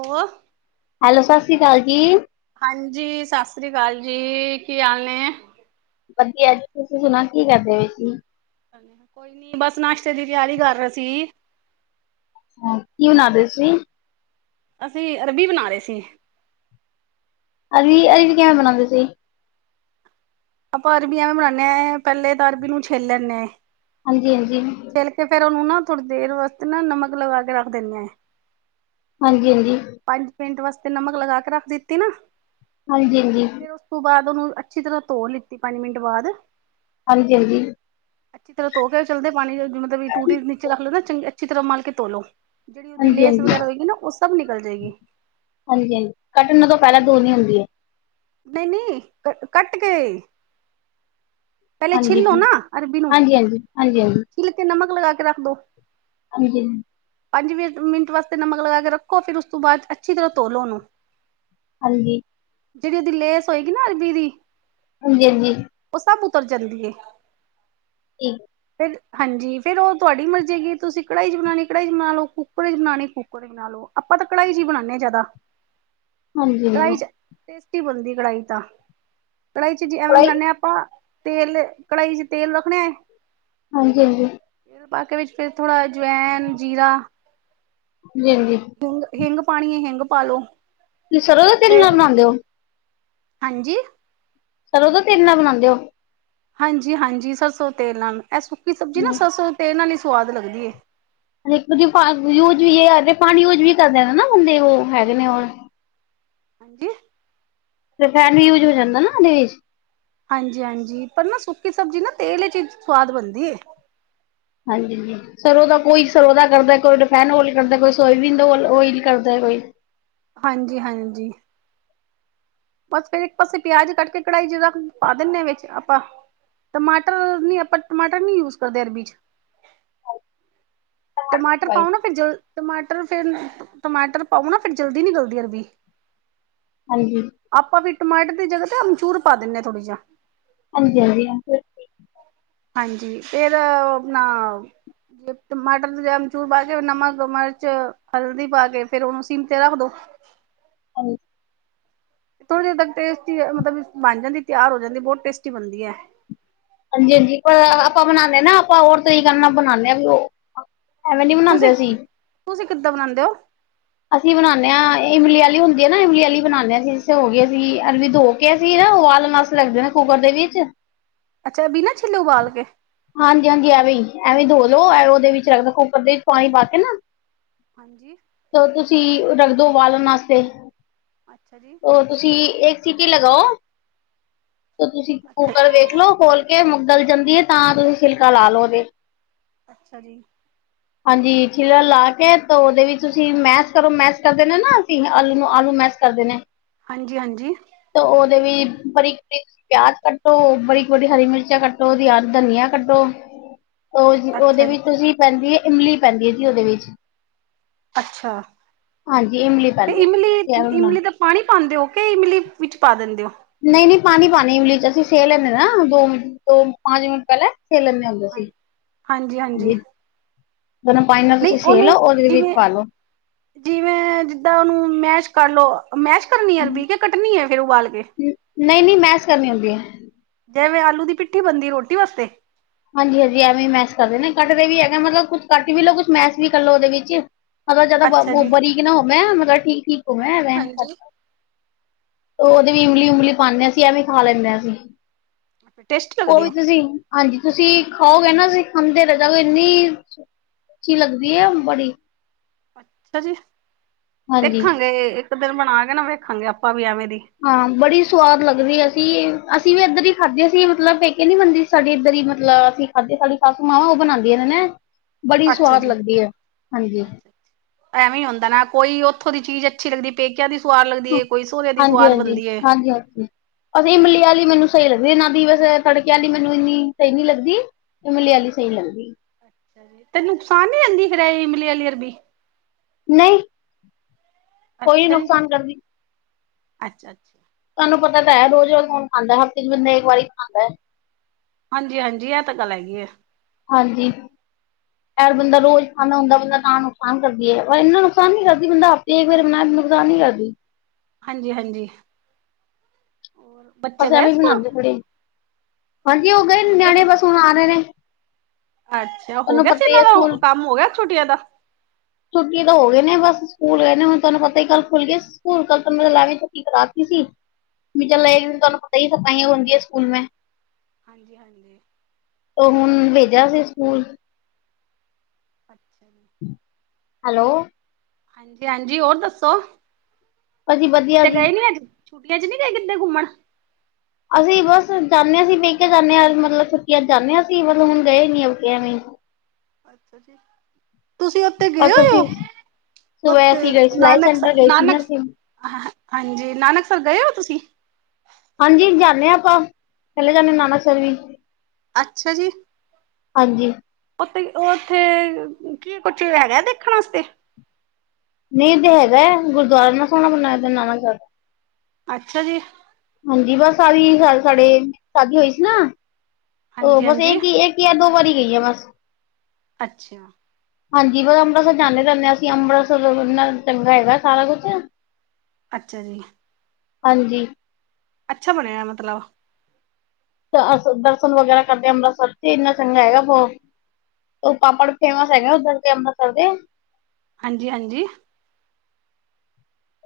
ਓ hello, ਸਾਸ ਸ਼੍ਰੀ ਕਾਲ ਜੀ। ਹਾਂਜੀ, ਸਾਸ ਸ੍ਰੀ ਕਾਲ ਜੀ ਕੀ ਹਾਲ ਨੇ ਵਧੀਆ ਜੀ ਤੁਸੀਂ ਸੁਣਾ ਕੀ ਕਰਦੇ ਪੇ ਸੀ? ਕੋਈ ਨੀ ਬਸ ਨਾਸ਼ਤੇ ਦੀ ਤਿਆਰੀ ਕਰ ਰੇ ਸੀ। ਹਾਂ ਕਿ ਬਣਾ ਦੇ ਸੀ? ਅਸੀਂ ਅਰਬੀ ਬਨਾ ਰੇ ਸੀ। ਅਰਵੀ ਅਰੀ ਕਿਵੇਂ ਬਣਾਦੇ ਤੁਹੀ? ਆਪਾਂ ਅਰਬੀ ਐਵੇ ਬਨਾਨੇ ਅ, ਪੈਲੇ ਤਾਂ ਅਰਬੀ ਨੂੰ ਛੇਲ ਲੈਂਨੇ। ਹਾਂਜੀ-ਹਾਂਜੀ। ਛੇਲ ਕੇ ਫੇਰ, ਓਨੂੰ ਨਾ ਥੋੜ੍ਹੀ ਦੇਰ ਵਾਸਤੇ ਨਾ ਨਮਕ ਲਗਾ ਕੇ ਰੱਖ ਦਿਨੇਆ। ਹਾਂਜੀ-ਹਾਂਜੀ। ਪੰਜ ਮਿੰਟ ਵਾਸਤੇ ਨਮਕ ਲਗਾ ਕੇ ਰੱਖ ਦਿੱਤੀ ਨਾ। ਹਾਂਜੀ-ਹਾਂਜੀ। ਤੇ ਓਸ ਤੋਂ ਬਾਅਦ, ਓਨੂੰ ਅੱਛੀ ਤਰ੍ਹਾਂ ਤੋ ਲਿੱਤੀ ਪੰਜ ਮਿੰਟ ਬਾਅਦ। ਹਾਂਜੀ-ਹਾਂਜੀ। ਅੱਛੀ ਤਰ੍ਹਾਂ ਧੋ ਕੇ ਚੱਲਦੇ ਪਾਣੀ ਮਤਲਬ ਵੀ ਟੂਟੀ ਦੇ ਨੀਚੇ ਰੱਖ ਲਓ ਨਾ ਚੰਗੀ ਅੱਛੀ ਤਰ੍ਹਾਂ ਮਲ ਕੇ ਧੋ ਲੋ। ਜੇੜੀ ਓਦੀ ਲੇਸ ਹਾਂਜੀ ਹਾਂਜੀ ਵਗੈਰਾ ਹੋਏਗੀ ਨਾ, ਓ ਸਭ ਨਿਕਲ ਜੇਗੀ। ਹਾਂਜੀ-ਹਾਂਜੀ, ਕੱਟਣ ਤੋਂ ਪਹਿਲਾਂ ਦੋਨੀ ਹੁੰਦੀਏ। ਨਹੀਂ-ਨਹੀਂ, ਕ ਕੱਟ ਕੇ ਪਹਿਲੇ ਛਿੱਲ ਲੋਨਾ ਅਰਬੀ ਨੂੰ। ਹਾਂਜੀ-ਹਾਂਜੀ। ਮਤਲਬ ਕੇ ਨਮਕ ਲਗਾ ਕੇ ਰੱਖ ਦੋ। ਹਨਜੀ। ਪੰਜ ਵੀ ਮਿੰਟ ਵਾਸਤੇ ਨਮਕ ਲਗਾ ਕੇ ਰੱਖੋ, ਫਿਰ ਉਸ ਤੋਂ ਬਾਅਦ ਅੱਛੀ ਤਰ੍ਹਾਂ ਤੋਲੋ ਉਹਨੂੰ। ਹੰਜੀ। ਜੇੜੀ ਏਦੀ ਲੇਸ ਹੋਏਗੀ ਨਾ ਅਰਬੀ ਦੀ ਹੰਜੀ-ਹੰਜੀ। ਓ ਸਬ ਉਤਰ ਜਾਂਦੀਏ। [unintelligible] ਫਿਰ ਹਾਂਜੀ ਫੇਰ ਓ ਤੁਆਡੀ ਮਰਜ਼ੀ ਹੈਗੀ, ਤੁਸੀਂ ਕੜਾਈ 'ਚ ਬਣਾਉਣੀ ਕੜਾਈ 'ਚ ਬਣਾ ਲਓ, ਕੁੱਕਕ 'ਚ ਬਣਾਣੀ ਕੁੱਕਰ 'ਚ ਬਣਾ ਲਓ। ਆਪਾ ਤਾਂ ਕੜਾਈ 'ਚ ਬਣਾਨੇ ਆਂ ਜਾਦਾ। ਹਾਂਜੀ ਹਾਂਜੀ ਕੜਾ'ਚ ਟਸਟੀ ਬਣਦੀ ਕੜਾਈ 'ਚ ਤਾਂ, ਕੜਾਈ 'ਚ ਜੇ ਐਵੇਂ ਪੜ੍ਹਾਈ ਬਣਾਨੇ ਆਂ ਆਪਾਂ ਤੇਲ ਕੜਾਈ 'ਚ ਤੇਲ ਰੱਖਣੇ ਹਾਂਜੀ-ਹਾਂਜੀ। ਬਾਕੀ ਵਿੱਚ ਫੇਰ ਥੋੜ੍ਹਾ ਅ ਜਵੈਨ, ਜੀਰਾ [unintelligible] ਹਿੰਗ ਹਿੰਗ ਪਾਣੀਏ ਹਿੰਗ ਪਾ ਲੋ। ਤੁਸੀਂ ਸਰੋਂ ਦਾ ਤੇਲ ਨਾਲ ਬਣਾਉਂਦੇ ਓ? ਹਨਜੀ। ਸਰੋਂ ਦੇ ਤੇਲ ਨਾਲ ਬਣਾਦੇ ਓ? ਹਾਂਜੀ-ਹਾਂਜੀ, ਸਰਸੋਂ ਤੇਲ ਨਾਲ ਇਹ ਸੁੱਕੀ ਸਬਜ਼ੀ ਨਾ ਹਮ, ਸਰਸੋਂ ਤੇਲ ਨਾਲ ਹੀ ਸਵਾਦ ਲੱਗਦੀਏ। [unintelligible] ਯੂਜ ਵੀ ਪਾਣੀ ਯੂਜ ਵੀ ਕਰ ਦੇਨੇ ਨਾ ਬੰਦੇ ਉਹ ਹੈਗੇ ਨੇ ਓ ਕਿ? ਤੇ ਫੈਨ ਵੀ ਯੂਜ ਹੋ ਜਾਂਦਾ ਨਾ ਓਦੇ ਵਿੱਚ। ਹਾਂਜੀ-ਹਾਂਜੀ, ਪਰ ਨਾ ਸੁੱਕੀ ਸਬਜ਼ੀ ਨਾ ਤੇਲ 'ਚ ਈ ਸਵਾਦ ਬਣਦੀਏ। ਹਾਂਜੀ ਜੀ। ਸਰੋਂ ਦਾ ਕੋਈ ਸਰੋਂ ਦਾ ਕਰਦਾ ਕੋਈ ਰਿਫਾਇੰਡ ਓਇਲ ਕਰਦਾ ਕੋਈ ਸੋਇਬੀਨ ਓਇਲ ਕਰਦਾ ਕੋਈ। ਹਾਂਜੀ-ਹਾਂਜੀ। ਬਸ ਫੇਰ ਇੱਕ ਪਾਸੇ ਪਿਆਜ ਕੱਟ ਕੇ ਕੜਾਈ'ਚ ਪਾ ਦਿੰਨੇ ਆਂ ਵਿੱਚ ਆਪਾਂ। ਟਮਾਟਰ ਨੀ ਆਪਾਂ ਟਮਾਟਰ ਨੀ ਯੂਜ ਕਰਦੇ ਅਰਬੀ 'ਚ। ਟਮਾਟਰ ਪਾਓ ਨਾ, ਫਿਰ ਟਮਾਟਰ ਫਿਰ ਟਮਾਟਰ ਪਾਓ ਨਾ ਫਿਰ ਜਲਦੀ ਨਹੀ ਗੱਲਦੀ ਅਰਬੀ। ਹਨਜੀ। ਆਪਾਂ ਵੀ ਟਮਾਟਰ ਦੀ ਜਗ੍ਹਾ ਤੇ ਅਮਚੂਰ ਪਾ ਦਿੰਦੇ ਹ ਥੋੜਾ ਜਾ। ਹੰਜੀ-ਹੰਜੀ [unintelligible] ਹਾਂਜੀ ਫੇਰ ਓ ਆਪਨਾ ਪ ਟਮਾਟਰ ਦੀ ਜਗਾ ਅਮਚੂਰ ਪਾ ਕੇ ਫੇਰ ਨਮਕ, ਮਰਚ, ਹਲਦੀ ਪਾ ਕੇ ਫੇਰ ਓਨੂੰ ਸਿਮ ਤੇ ਰੱਖ ਦੋ। ਹਾਂਜ ਐ ਥੋੜੀ ਤੱਕ ਟੇਸਟੀ ਅ ਮਤਲਬ ਬਨ ਜਾਂਦੀ ਤਿਆਰ ਹੋ ਜਾਂਦੀ। ਬੋਤ ਟੇਸਟੀ ਬਨਦੀ ਐ। ਹਾਂਜੀ-ਹਾਂਜੀ ਪਰ ਅ ਆਪਾਂ ਬਨਾਦੇ ਨਾ ਆਪਾਂ ਔਰ ਤਰੀਕੇ ਨਾਲ ਬਨਾਨੇ ਆਂ ਵੀ ਓ ਤੁਸੀ, ਤੁਸੀ ਕਿੱਦਾਂ ਬਨਾਂਦੇ ਓ? ਅਸੀ ਬਨਾਨੇ ਆਂ ਏ ਇਮਲੀ ਆਲੀ ਹੁੰਦੀ ਏ ਨਾ ਇਮਲੀ ਆਲੀ ਬਨਾਨੇ ਆਂ ਜਿਸਾਂ ਹੋ ਗੀ ਅਸੀ ਅਰਬੀ ਧੋ ਕੇ ਅਸੀ ਨਾ ਉਬਾਲਨ ਆਸਤੇ ਰੱਖ ਦਿੰਨੇ ਆਂ ਕੁੱਕਰ ਦੇ ਵਿੱਚ। ਅੱਛਾ, ਬਿਨਾਂ ਛਿੱਲੇ ਉਬਾਲ ਕੇ? ਹਾਂਜੀ-ਹਾਂਜੀ ਐਵੇ ਈ, ਐਵੇਂ ਈ ਧੋ ਲੋ। ਐ ਓਦੇ ਵਿੱਚ ਰੱਖ ਦੋ ਕੁੱਕਰ ਦੇ ਇੱਚ ਪਾਨੀ ਪਾ ਕੇ ਨਾ ਹਾਂਜੀ। ਤੋ ਤੁਸੀ ਓ ਰੱਖ ਦੋ ਉਬਾਲਨ ਆਸਤੇ। ਅੱਛਾ ਜੀ। ਔਰ ਤੁਸੀ ਏਕ ਸੀਟੀ ਲਗਾਓ ਓ ਤੁਸੀ ਅੱਛਾ ਕੂਕਰ ਵੇਖ ਲੋ ਖੋਲ [unintelligible] ਗਲ ਜਾਂਦੀ ਏ ਤਾਂ ਤੁਸੀ ਛਿਲਕਾ ਲਾ ਲੋ ਓਦੇ ਅੱਛਾ ਜੀ। ਹਾਂਜੀ ਛਿਲਰ ਲਾ ਕੇ ਤੋ ਓਦੇ ਵਿੱਚ ਤੁਸੀ ਮੈਸ ਕਰੋ। ਮੈਸ ਕਰ ਦੇਨੇ ਆਂ ਨਾ ਅਸੀ ਆਲੂ ਨੂੰ, ਆਲੂ ਮੈਸ ਕਰਦੇ ਨੇ ਹਾਂਜੀ-ਹਾਂਜੀ। ਤ ਓਦੇ ਵੀ ਬਾਰੀਕ ਬਰੀਕ ਪਿਆਜ਼ ਕੱਟੋ ਓ ਬਰੀਕ ਬਰੀਕ ਹਰੀ ਮਿਰ ਚਾ ਕੱਟੋ ਓਦੀ [unintelligible] ਧਨੀਆ ਕੱਟੋ, ਓ ਓਦੇ ਅੱਛਾ ਜੀ ਵਿੱਚ ਤੁਸੀ ਪੈਂਦੀ ਏ ਇਮਲੀ ਪੈਂਦੀ ਏ ਜੀ ਓਦੇ ਵਿੱਚ। ਅੱਛਾ ਹਾਂਜੀ ਇਮਲੀ ਤੇ ਪੈਂਦੀ ਇਮਲੀ, ਹੈ ਐਵੇਂ ਬਣਾ ਇਮਲੀ ਦਾ ਪਾਣੀ ਪਾਂਦੇ ਓ ਕੇ ਇਮਲੀ ਵਿੱਚ ਪਾ ਦਿੰਦੇ ਓ? ਨਈ-ਨਈ ਪਾਨੀ ਪਾਨੇਂ ਆਂ ਇਮਲੀ 'ਚ। ਅਸੀ ਸੇ ਲੇਨੇਂ ਨਾ ਦੋ ਮਿੰਟ [unintelligible] ਪੰਜ ਮਿੰਟ ਪੈਲੇ ਸੇ ਲੇਨੇਂ ਆ ਓਨੂੰ। ਹਾਂਜੀ-ਹਾਂਜੀ। ਗਰਮ ਪਾਨੀ ਨਾਲ ਤੁਸੀ ਸੇ ਲੋ। ਓਦੇ ਵਿੱਚ ਜਿਵੇਂ ਪਾ ਲੋ। ਜਿਵੇਂ ਜਿੱਦਾਂ ਓਨੂੰ ਮੈਸ਼ ਕਰ ਲੋ। ਅ ਮੈਸ਼ ਕਰਨੀ ਐ ਅਰਬੀ ਕੇ ਕੱਟਨੀ ਏ ਫੇਰ ਉਬਾਲ ਕੇ? ਨਈ-ਨਈ ਮੈਸ ਕਰਨੀ ਹੁੰਦੀ ਏ। ਜੈਵੇਂ ਆਲੂ ਦੀ ਪਿੱਠੀ ਬਨਦੀ ਏ ਰੋਟੀ ਵਾਸਤੇ? ਹਾਂਜੀ-ਹਾਂਜੀ ਐਵੇਂ ਮੈਸ ਕਰਦੇ ਨੇ। ਕੱਟਦੇ ਵੀ ਹੈਗਾ ਮਤਲਬ ਕੁਛ ਕੱਟ ਵੀ ਲੋ, ਕੁਛ ਮੈਸ ਵੀ ਕਰ ਲੋ ਓਦੇ ਵਿੱਚ। ਮਤਲਬ ਜਿਆਦਾ ਬ ਅੱਛਾ ਬੋ ਜੀ ਬਰੀਕ ਨਾ ਹੋਵੈਂ ਮਤਲਬ ਠੀਕ-ਠੀਕ ਹੋਵੈਂ ਹਾਂਜੀ ਹਾਂਜੀ [unintelligible] ਓ ਓਦੇ ਵੀ ਇਮਲੀ ਉਮਲੀ ਪਾਨੇ ਆ ਅਸੀ ਐਵੇ ਈ ਖਾ ਲੈਨੇ ਆ ਅਸੀ। ਟੇਸਟੀ ਲੱਗਦੀ ਓਵੀ ਉਹ ਤੁਸੀ, ਹਾਂਜੀ। ਤੁਸੀ ਖਾਓਗੇ ਨਾ ਤੁਸੀ ਖਾਂਦੇ ਰੈ ਜਾਓਗੇ ਏਨੀਂ ਅੱਛੀ ਲੱਗਦੀ ਏ ਬੜੀ। ਅੱਛਾ ਜੀ, ਹਾਂਜੀ ਦੇਖਾਗੇ ਏੱਕ ਦਿਨ ਬਣਾ ਕੇ ਨਾ ਵੇਖਾਂਗੇ ਆਪਾਂ ਵੀ ਐਵੇ ਦੀ। ਹਾਂ ਬੜੀ ਸਵਾਦ ਲੱਗਦੀ ਐ ਅਸੀ, ਅਸੀ ਵੀ ਏਧਰ ਈ ਖਾਧੇ ਸੀ ਮਤਲਬ ਪੇਕੇ ਨੀ ਬਨਦੀ ਸ ਸਾਡੀ ਏੱਧਰ ਈ ਮਤਲਬ ਅਸੀ ਖਾਧੇ ਸਾਡੀ ਸਾਸੂ ਮਾਂ ਓ ਬਨਾਂਦੀ ਏ ਨੇ ਨੈ। ਅੱਛਾ ਜੀ, ਹਾਂਜੀ ਐਵੇ ਈ ਹੁੰਦੈ ਨਾ ਕੋਈ ਓਥੋਂ ਦੀ ਚੀਜ ਛੀ ਲਗਦੀ ਏ। ਪੇਕਿਆਂ ਦੀ ਸੁਆਦ ਲਗਦੀ ਏ, ਕੋਈ ਸੋਰੇ ਦੀ ਸੁਆਦ ਬਨਦੀ ਏ। ਹਾਂਜੀ। [unintelligible] ਅਸੀ ਇਮਲੀ ਆਲੀ ਮੇਨੂੰ ਸਈ ਲੱਗਦੀ ਏ ਨਾ ਦੀ ਵੈਸੇ ਤੜਕੇ ਆਲੀ ਮੇਨੂੰ ਇੰਨੀ ਸਈ ਨੀ ਲੱਗਦੀ। ਇਮਲੀ ਆਲੀ ਸਈ ਲੱਗਦੀ। ਅੱਛਾ ਤੇ ਨੁਕਸਾਨ ਨੀ ਆਂਦੀ ਫੇਰ ਐ ਇਮਲੀ ਆਲੀ ਅਰਬੀ? ਨਈ। ਅੱਛਾ ਜੀ, ਅੱਛਾ ਅੱਛਾ। ਤੁਹਾਨੂੰ ਪਤਾ ਤਾ ਐ, ਰੋਜ਼-ਰੋਜ਼ ਕੌਣ ਖਾਂਦਾ ਹਫ਼ਤੇ ਚ ਬੰਦਾ ਏਕ ਵਾਰੀ ਖਾਂਦਾ ਐ। ਹਾਂਜੀ, ਹਾਂਜੀ, ਐਹ ਤਾਂ ਗੱਲ ਹੈਗੀ ਏ। ਹਾਂਜੀ। [inaudible] ਯਾਰ ਬੰਦਾ ਰੋਜ਼ ਖਾਦਾ ਹੁੰਦਾ ਬੰਦਾ ਤਾ ਨੁਕਸਾਨ ਕਰਦੀ ਏ, ਪਰ ਐਨਾ ਨੁਕਸਾਨ ਨੀ ਕਰਦੀ ਬੰਦਾ ਹਫ਼ਤੇ ਏਕ ਬੇਰ ਬਣਾਏ ਨੁਕਸਾਨ ਨੀ ਕਰਦੀ। ਹਾਂਜੀ, ਹਾਂਜੀ ਹੋਰ ਬੱਚੇ ਬਸ ਗਏ ਐਵੇ ਵੀ ਸਕੂਲ ਬਣਾਏ ਪੂਰੀ, ਹਾਂਜੀ ਉਹ ਗਏ ਨਿਆਣੇ ਬਸ ਹੁਣ ਆ ਰਹੇ ਨੇ। ਅੱਛਾ, ਹੋ ਤੁਹਾਨੂੰ ਗਿਆ ਸੀ ਪਤਾ ਹੀ ਇਹਨਾਂ ਹੈ ਸਕੂਲ ਦਾ ਕੰਮ ਹੋ ਗਿਆ ਛੁਟੀਆ ਦਾ। ਛੁੱਟੀ ਤਾਂ ਹੋ ਗਏ ਨੇ ਬਸ ਸਕੂਲ ਗਏ ਨੇ, ਹੁਣ ਤੁਹਾਨੂੰ ਪਤਾ ਹੀ ਕੱਲ੍ਹ ਖੁੱਲ ਗਏ ਸ। ਸਕੂਲ ਕੱਲ ਤੋ ਮੇ ਨਾਲੇ ਛੁੱਟੀ ਕਰਾਤੀ ਸੀ। ਵੀ ਚਲ ਏ ਅੱਛਾ ਜੀ ਤੁਹਾਨੂੰ ਪਤਾ ਹੀ ਸਖ਼ਤਾਈਆ ਹੁੰਦੀ ਐ ਸਕੂਲ ਮੇ। ਹਾਂਜੀ, ਹਾਂਜੀ। ਉਹ ਹੁਣ ਭੇਜਿਆ ਸੀ ਸਕੂਲ। ਅੱਛਾ ਜੀ। ਹੈਲੋ ਹਾਂਜੀ, ਹਾਂਜੀ ਹੋਰ ਦੱਸੋ, ਅਸੀਂ ਵਧੀਆ ਕਿਤੇੇ ਜੀ ਗਏ ਨੀ ਅੱਜ। ਛੁੱਟੀਆ ਚ ਨੀ ਗਏ ਕਿਦੇ ਘੁੰਮਣ। ਅਸੀ ਬਸ ਜਾਨੇ ਆ ਅਸੀ ਪੇਕੇ ਜਾਨੇ ਆ, ਮਤਲਬ ਛੁੱਟੀਆਂ ਚ ਜਾਨੇ ਆ, ਅਸੀ ਮਤਲਬ ਹੁਣ ਗਏ ਨੀ ਐਵਕੀ ਐਵੇ ਈ। ਅੱਛਾ ਜੀ। ਤੁਸੀਂ ਉੱਥੇ ਗਏ ਬਸ ਹੋਏ ਔ, ਅਸੀਂ ਸੁਬਹ ਉਥੇ ਅਸੀਂ ਗਏ ਸਿਲਾਈ ਨਾਨਕ ਸ ਸੈਂਟਰ ਗਏ ਸੀ ਨਾ ਨਾਨਕ ਅਸੀਂ ਹ ਹਾਂਜੀ, ਨਾਨਕਸਰ ਗਏ ਔ ਤੁਸੀਂ? ਹਾਂਜੀ ਜਾਨੇ ਆ ਆਪਾਂ, ਚੱਲੇ ਜਾਨੇ ਨਾਨਕਸਰ ਵੀ। ਅੱਛਾ ਜੀ। ਹਾਂਜੀ। ਉਥੇ, ਉੱਥੇ ਕੀ ਕੁਛ ਹੈਗਾ ਏ ਦੇਖਣ ਵਾਸਤੇ? ਨਹੀਂ ਤੇ ਹੈਗਾ ਐ, ਗੁਰਦੁਆਰਾ ਏਨਾ ਸੋਹਣਾ ਬਣਾਇਆ ਨਾਨਕਸਰ। ਅੱਛਾ ਜੀ। ਹਾਂਜੀ, ਬਸ ਆਹੀ ਸਾਲ ਸਾਡੇ ਸ਼ਾਦੀ ਹੋਈ ਸੀ ਨਾ ਉਹ ਬਸ ਹਾਂਜੀ-ਹਾਂਜੀ ਏਕੀ ਇਕ ਜਾ ਦੋ ਵਾਰੀ ਗਈ ਆ ਬਸ। ਅੱਛਾ-ਅੱਛਾ ਹਾਂਜੀ, ਬਸ ਅੰਬਰਸਰ ਜਾਨੇ ਰਹਿਨੇ ਆ ਅਸੀ, ਅੰਬਰਸਰ ਐਨਾ ਚੰਗਾ ਹੈਗਾ ਸਾਰਾ ਕੁਛ। ਅੱਛਾ ਜੀ। ਹਾਂਜੀ। ਅੱਛਾ ਬਣਿਐ ਮਤਲਬ। ਦਰਸ਼ਨ ਵਗੈਰਾ ਕਰਦੇ ਆ ਅੰਬਰਸਰ, ਇੰਨਾ ਚੰਗਾ ਹੈਗਾ ਵੋ। ਔ ਪਾਪੜ ਫੇਮਸ ਹੈਗਾ ਆ ਓਧਰ ਦੇ ਅੰਬਰਸਰ ਦੇ। ਹਾਂਜੀ, ਹਾਂਜੀ।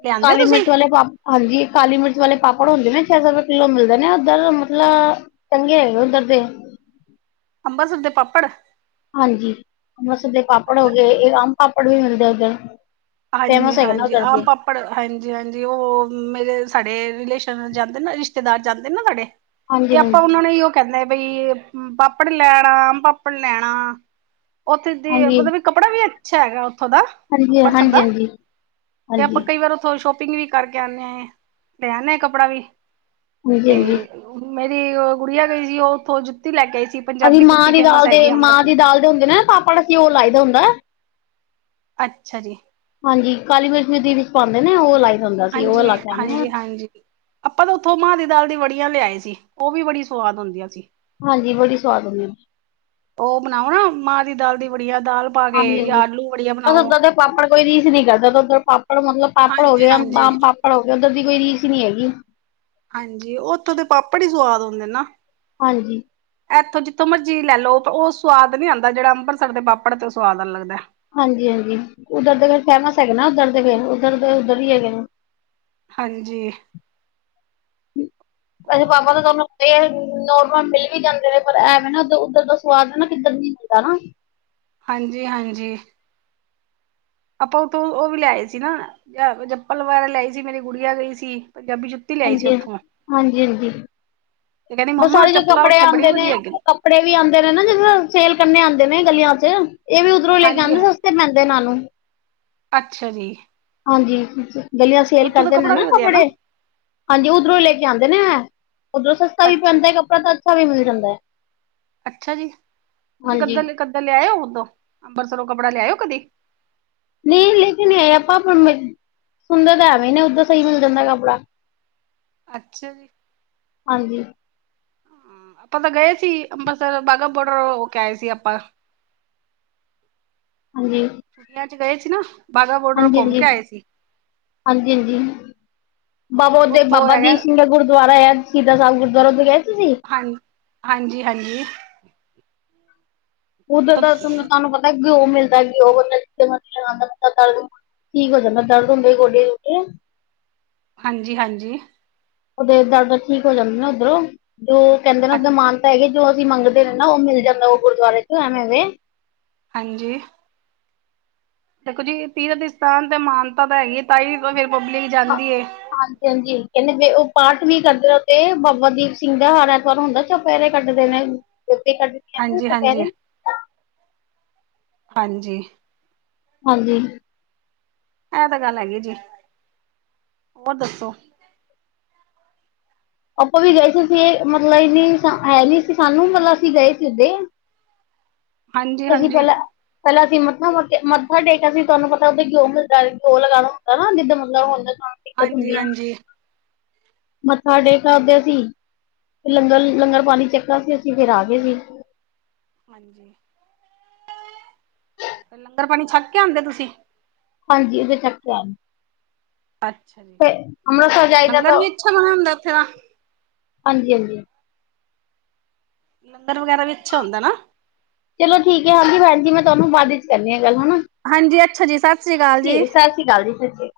ਲਿਆਂਦੇ ਹੋ ਕਾਲੀ ਮਿਰਚ ਤੁਸੀਂ ਵਾਲੇ ਪਾਪ ਹਾਂਜੀ, ਕਾਲੀ- ਮਿਰਚ ਵਾਲੇ ਪਾਪੜ ਹੁੰਦੇ ਨੇ, ਛੇ ਸੌ ਰੁਪਏ ਕਿੱਲੋ ਮਿਲਦੇ ਨੇ ਉੱਧਰ ਮਤਲਬ ਚੰਗੇ ਐ ਉਦਰ ਦੇ ਅੰਬਰਸਰ ਦੇ ਪਾਪੜ। ਹਾਂਜੀ, ਅੰਮ੍ਰਿਤਸਰ ਦੇ ਪਾਪੜ ਹੋ ਅੱਛਾ ਗਏ, ਇਹ ਆਮ ਪਾਪੜ ਵੀ ਮਿਲਦੇ ਉੱਧਰ। ਫੇਮਸ ਹੈਗੇ ਨਾ ਉਧਰ ਦੇ ਪਰ ਹਾਂਜੀ, ਹਾਂਜੀ ਉਹ ਮੇਰੇ ਸਾਡੇ ਰਿਲੇਸ਼ਨ ਜਾਂਦੇ ਨਾ, ਰਿਸ਼ਤੇਦਾਰ ਜਾਂਦੇ ਨਾ ਸਾਡੇ। ਹਾਂਜੀ ਤੇ ਆਪਾਂ ਹਾਂਜੀ ਉਹਨਾ ਨੇ ਉਹ ਕੈਂਦੇ ਬਈ ਪਾੱਪੜ ਲੈ ਆਣਾ, ਆਮ - ਪਾਪੜ ਲੈ ਆਣਾ ਉੱਥੇ ਦੀ ਹਾਂਜੀ ਮਤਲਬ ਕੱਪੜਾ ਵੀ ਅੱਛਾ ਹੈਗਾ ਓਥੋਂ ਦਾ ਹਾਂਜੀ ਅੰਬਰਸਰ ਦਾ। ਹਾਂਜੀ ਹਾਂਜੀ ਤੇ ਆਪਾਂ ਕਈ ਵਾਰ ਓਥੋਂ ਸ਼ੋਪ ਪਿੰਗ ਵੀ ਕਰਕੇ ਆਨੇ, ਲੇ ਆਨੇ ਆ ਕੱਪੜਾ ਵੀ। ਹਾਂਜੀ ਤੇ ਹਾਂਜੀ ਮੇਰੀ ਓ ਗੁੜੀਆ ਗਈ ਸੀ ਓ ਉੱਥੋਂ ਜੁੱਤੀ ਲੈ ਕੇ ਆਈ ਸੀ। ਅਸੀਂ ਪੰਜਾਬੀ ਮਾਂ ਜੁੱਤੀ ਦੀ ਦਾਲ ਫੇਮਸ ਦੇ, ਹੈਗੀ ਮਾਂ ਅੰਬਰਸਰ ਦੀ ਦਾਲ ਦੇ ਹੁੰਦੇ ਨੇ ਨਾ ਪਾਪੜ ਅਸੀ ਓ ਲਾਈ ਦਾ ਹੁੰਦੈ। ਅੱਛਾ ਜੀ। ਹਾਂਜੀ ਕਾਲੀ ਮਿਰਚ ਮੇਰੀ ਦੀਦੀ ਪਾਂਦੇ ਨੇ ਓ ਲਾਈ ਦਾ ਹੁੰਦਾ ਸੀ ਓ ਹਾਂਜੀ, ਲਾ ਕੇ ਆਨੇ ਆ। ਹਾਂਜੀ, ਹਾਂਜੀ। ਆਪਾਂ ਤਾਂ ਉੱਥੋਂ ਮਾਂ ਦੀ ਦਾਲ ਦੀ ਵੜੀਆਂ ਲਿਆਏ ਸੀ ਓ ਵੀ ਬੜੀ ਸੁਆਦ ਹੁੰਦੀਆਂ ਸੀ। ਹਾਂਜੀ ਬੜੀ ਸੁਆਦ ਹੁੰਦੀਆਂ। ਓ ਬਣਾਓ ਨਾ ਮਾਂ ਦੀ ਦਾਲ ਦੀ ਵੜੀਆ ਦਾਲ ਪਾ ਕੇ ਹਾਂਜੀ ਯਾਂ ਹਾਂਜੀ ਆਲੂ ਵੜੀਆ ਬਸ ਬਣਾਓ। ਉੱਦਾਂ ਦੇ ਪਾਪੜ ਕੋਈ ਰੀਸ ਈ ਨੀ ਕਰਦਾ ਤਾਂ ਉਧਰ ਪਾ ਪਾਪੜ ਮਤਲਬ ਪਾਪੜ ਹੋ ਹਾਂਜੀ, ਗਿਆ, ਆਮ ਹਾਂਜੀ, ਪਾ-ਪਾਪੜ ਹੋ ਗਿਆ ਓਧਰ ਦੀ ਕੋਈ ਰੀਸ਼ ਈ ਨੀ ਹੈਗੀ। ਹਾਂਜੀ ਓਥੋਂ ਦੇ ਪਾਪੜ ਈ ਸੁਆਦ ਹੁੰਦੇ ਨਾ। ਹਾਂਜੀ। ਐਥੋਂ ਜਿੱਥੋਂ ਮਰਜ਼ੀ ਲੈ ਲਓ ਓ ਸੁਆਦ ਨੀ ਆਂਦਾ ਜੇੜਾ ਅੰਬਰਸਰ ਦੇ ਪਾਪੜ ਚੋ ਸੁਆਦ ਆ ਲੱਗਦੈ। ਹਾਂਜੀ-ਹਾਂਜੀ। ਉੱਧਰ ਦੇ ਫੇਰ ਫੇਮੈਸ ਹੈਗੇ ਨਾ ਉੱਧਰ ਦੇ ਫੇਰ ਉੱਧਰ ਦੇ ਉੱਧਰ ਹੀ ਹੈਗੇ ਨੇ। ਹਾਂਜੀ। ਅਸੀੇ ਹੋਰ ਪਾਪਾ ਤਾਂ ਤੁਆਨੂੰ ਤੇ ਨੋਰਮਲ ਮਿਲ ਵੀ ਜਾਂਦੇ ਨੇ ਪਰ ਐਵੇਂ ਨਾ ਉਧ - ਉੱਧਰ ਦਾ ਸੁਆਦ ਨਾ ਕਿੱਧਰ ਨੀ ਹੁੰਦਾ ਨਾ। ਹਾਂਜੀ - ਹਾਂਜੀ। ਆਪਾਂ ਉੱਥੋਂ ਓ ਵੀ ਲੈ ਆਏ ਸੀ ਨਾ ਚ - ਜਪਲ ਵਗੈਰਾ ਲੈ ਆਏ ਸੀ। ਮੇਰੀ ਗੁੜੀਆ ਗਈ ਸੀ ਪੰਜਾਬੀ ਜੁੱ ਹਾਂਜੀ- ਹਾਂ, ਹਾਂਜੀ- ਹਾਂਜੀ ਤੇ ਕਹਿੰਦੀ ਮੰਮਾ ਬਸਾਰੇ ਜੋ ਚੱਪਲਾਂ ਕੱਪੜੇ ਉੱਥੇ ਬੜੀ ਆਂਦੇ ਨੇ ਵਧੀਆ ਹੈਗੀ ਕੱਪੜੇ ਵੀ ਆਂਦੇ ਨੇ ਨਾ ਜਿਸ, [unintelligible] ਸੇਲ ਕਰਨੇ ਆਂਦੇ ਨੇ ਗਲੀਆਂ ਚ। ਏ ਵੀ ਉੱਧਰੋਂ ਲੇ ਹਾਂਜੀ ਜਾਂਦੇ ਹਾਂ, ਸਸਤੇ ਪੈਂਦੇ ਇਨਾ ਨੂੰ। ਅੱਛਾ ਜੀ। ਹਾਂਜੀ, ਗਲੀਆਂ ਹਾਂਜੀ ਸੇਲ ਉੱਥੋਂ ਦਾ ਕਰਦੇ ਨੇ ਕੱਪੜਾ ਵੀ ਨਾ ਵਧੀਆ ਕੱਪੜੇ। ਹਾਂਜੀ ਉੱਧਰੋਂ ਲੈ ਕੇ ਆਂਦੇ ਨੇ ਐ, ਉੱਧਰੋਂ ਸਸਤਾ ਵੀ ਅੱਛਾ ਪੈਂਦੈ ਜੀ ਕੱਪੜਾ ਤਾਂ ਅੱਛਾ ਵੀ ਮਿਲ ਜਾਂਦੈ। ਅੱਛਾ ਜੀ! ਤੁਸੀਂ ਹਾਂਜੀ ਇਕ-ਅੱਧਾ ਲੈ- ਇਕ-ਅੱਧਾ ਲਿਆਇ ਓ ਉਦੋਂ, ਅੰਬਰਸਰੋ ਕੱਪੜਾ ਲਿਆਏ ਓ ਕਦੀ? ਨੀ ਲੇਕਿਨ ਏ ਆਪਾਂ [unintelligible] ਸੁਨਦੇ ਤਾਂ ਐਵੇਂ ਈ ਨੇ ਉੱਧਰ ਸਈ ਮਿਲ ਜਾਂਦੈ ਕੱਪੜਾ। ਅੱਛਾ ਜੀ। ਹਾਂਜੀ। ਹਾਂ ਆਪਾਂ ਤਾਂ ਗਏ ਸੀ ਅੰਬਰਸਰ, ਬਾਘਾ- ਬੋਡਰ ਹੋ ਕੇ ਆਏ ਸੀ ਆਪਾਂ। ਹਾਂਜੀ। ਛੁੱਟੀਆਂ ਚ ਗਏ ਸੀ ਨਾ। ਬਾਘਾ ਬੋਡਰ ਹਾਂਜੀ ਘੁੰਮ ਹਾਂਜੀ ਕੇ ਆਏ ਸੀ। ਹਾਂਜੀ- ਹਾਂਜੀ। ਬਾਬਾ ਹਾਂਜੀ ਉਦੇ ਉੱਥੋਂ ਬਾਬਾ ਹੈਗਾ ਦੀਪ ਸਿੰਘ ਦਾ ਗੁਰਦੁਆਰਾ ਆਯਾ ਸੀ ਸ਼ੀਦਾ ਸਾਬ ਗੁਰਦੁਆਰਾ ਉੱਧੇ ਗਏ ਸੀ ਤੁਸੀ? ਹਾਂ ਹਾਂਜੀ- ਹਾਂਜੀ। ਉੱਧਰ ਉੱਥੋਂ ਦਾ ਤਾਂ ਤਾਨੂੰ ਪਤਾ ਐ ਗਿਓਂ ਮਿਲਦਾ, ਘਿਓ ਬੰਦਾ ਜਿਥੇ ਮਰਜੀ ਲਗਾਂਦੈ ਤੇ ਦਰਦ [unintelligible] ਠੀਕ ਹੋ ਜਾਂਦਾ, ਦਰਦ ਹੁੰਦੇ ਗੋਡੇ - ਗਿੱਟੇ। ਹਾਂਜੀ- ਹਾਂਜੀ। ਉਦੇ ਦਰਦ ਠੀਕ ਹੋ ਜਾਂਦੇ ਨਾ ਉੱਧਰੋਂ, ਤੇ ਓ ਕੈਂਦੇ ਨਾ ਉੱਧਰ ਅੱਛਾ ਮਾਨਤਾ ਹੈਗੀ ਜੋ ਅਸੀਂ ਮੰਗਦੇ ਨੇ ਨਾ ਓ ਮਿਲ ਜਾਂਦਾ ਓ ਗੁਰਦੁਆਰੇ ਚ ਐਵੇਂ ਵੇ। ਹਾਂਜੀ! ਦੇਖੋ ਜੀ, ਤੀਰਥ ਦੀ ਸਥਾਨ ਤੇ ਮਾਨਤਾ ਤਾਂ ਹੈਗੀ ਐ, ਤਾਈ ਤੇ ਫਿਰ ਪਬਲਿਕ ਹਾਂ- ਜਾਂਦੀ ਏ। ਹਾਂਜੀ- ਹਾਂਜੀ ਕਹਿੰਦੇ ਪਏ। ਉਹ ਪਾਠ ਵੀ ਕਰਦੇ, ਤੇ ਬਾਬਾ ਦੀਪ ਸਿੰਘ ਦਾ ਹਾਰ ਐਤਵਾਰ ਹੁੰਦਾ ਚੁਪੈਰੇ ਕੱਟਦੇ ਨੇ। ਗੋਪੀ ਕੱਢ ਹਾਂਜੀ-ਹਾਂਜੀ- ਹਾਂਜੀ! ਹਾਂਜੀ! ਐਹ ਤਾਂ ਗੱਲ ਹੈਗੀ ਐ ਜੀ। ਹੋਰ ਦੱਸੋ? ਆਪਾਂ ਵੀ ਗਏ ਸੀ ਸੇ। ਮਤਲਬ ਇੰਨੀ ਸਾਂ ਹੈ, ਨੀ ਸੀ ਸਾਨੂੰ, ਮਤਲਬ ਅਸੀਂ ਗਏ ਸੀ ਉੱਧੇ। ਹਾਂਜੀ ਅਸੀਂ ਹਾਂਜੀ ਪਹਿਲਾਂ ਪਹਿਲਾਂ ਅਸੀਂ ਮੱਥਾ ਮੋਟਿਆ, ਮੱਥਾ ਟੇਕਿਆ ਸੀਂ। ਤੁਹਾਨੂੰ ਪਤਾ ਉੱਥੇ ਘਿਹੁ ਮਿਲਦਾ। ਘਿਓ ਲਗਾਉਣਾ ਹੁੰਦਾ ਨਾ ਜਿੱਦਾ ਮਤਲਬ ਹੁੰਦਾ ਦਿੱਕਤ ਹੁੰਦੀ ਹਾਂਜੀ-ਹਾਂਜੀ। ਸਾਡੇ ਘਰ ਦੇ ਸੀ। ਲੰਗਰ, ਲੰਗਰ ਪਾਣੀ ਚੱਕਾ ਸੀ। ਅਸੀਂ ਫਿਰ ਆਗੇ ਸੀ। ਲੰਗਰ-ਪਾਣੀ ਛੱਕ ਕੇ ਆਦੇ ਤੁਸੀਂ? ਹਾਂਜੀ! ਉਹਤੇ ਛਕ ਕੇ ਆਏ ਨੇ। ਅੱਛਾ! ਜੀ ਤੇ, ਅੰਮ੍ਰਿਤਸਰ ਜਾਈਦਾ ਲੰਗਰ ਤੋ, ਵੀ ਅੱਛਾ ਬਣਿਆ ਹੁੰਦਾ ਉੱਥੇ ਦਾ ਹਾਂਜੀ- ਹਾਂਜੀ ਲੰਗਰ ਵਗੈਰਾ ਵੀ ਅੱਛਾ ਹੁੰਦਾ ਨਾ। ਚਲੋ ਠੀਕ ਏ ਹਾਂਜੀ ਬੇਣ ਜੀ ਮੈਂ ਤੁਹਾਨੂੰ ਬਾਅਦ 'ਚ ਕਰਨੀ ਆ ਗੱਲ ਹਨਾ। ਹਾਂਜੀ ਅੱਛਾ ਜੀ, ਸਸ ਕਿ ਸਸਰੀ ਕਾਲ ਜੀ, ਸਸੀ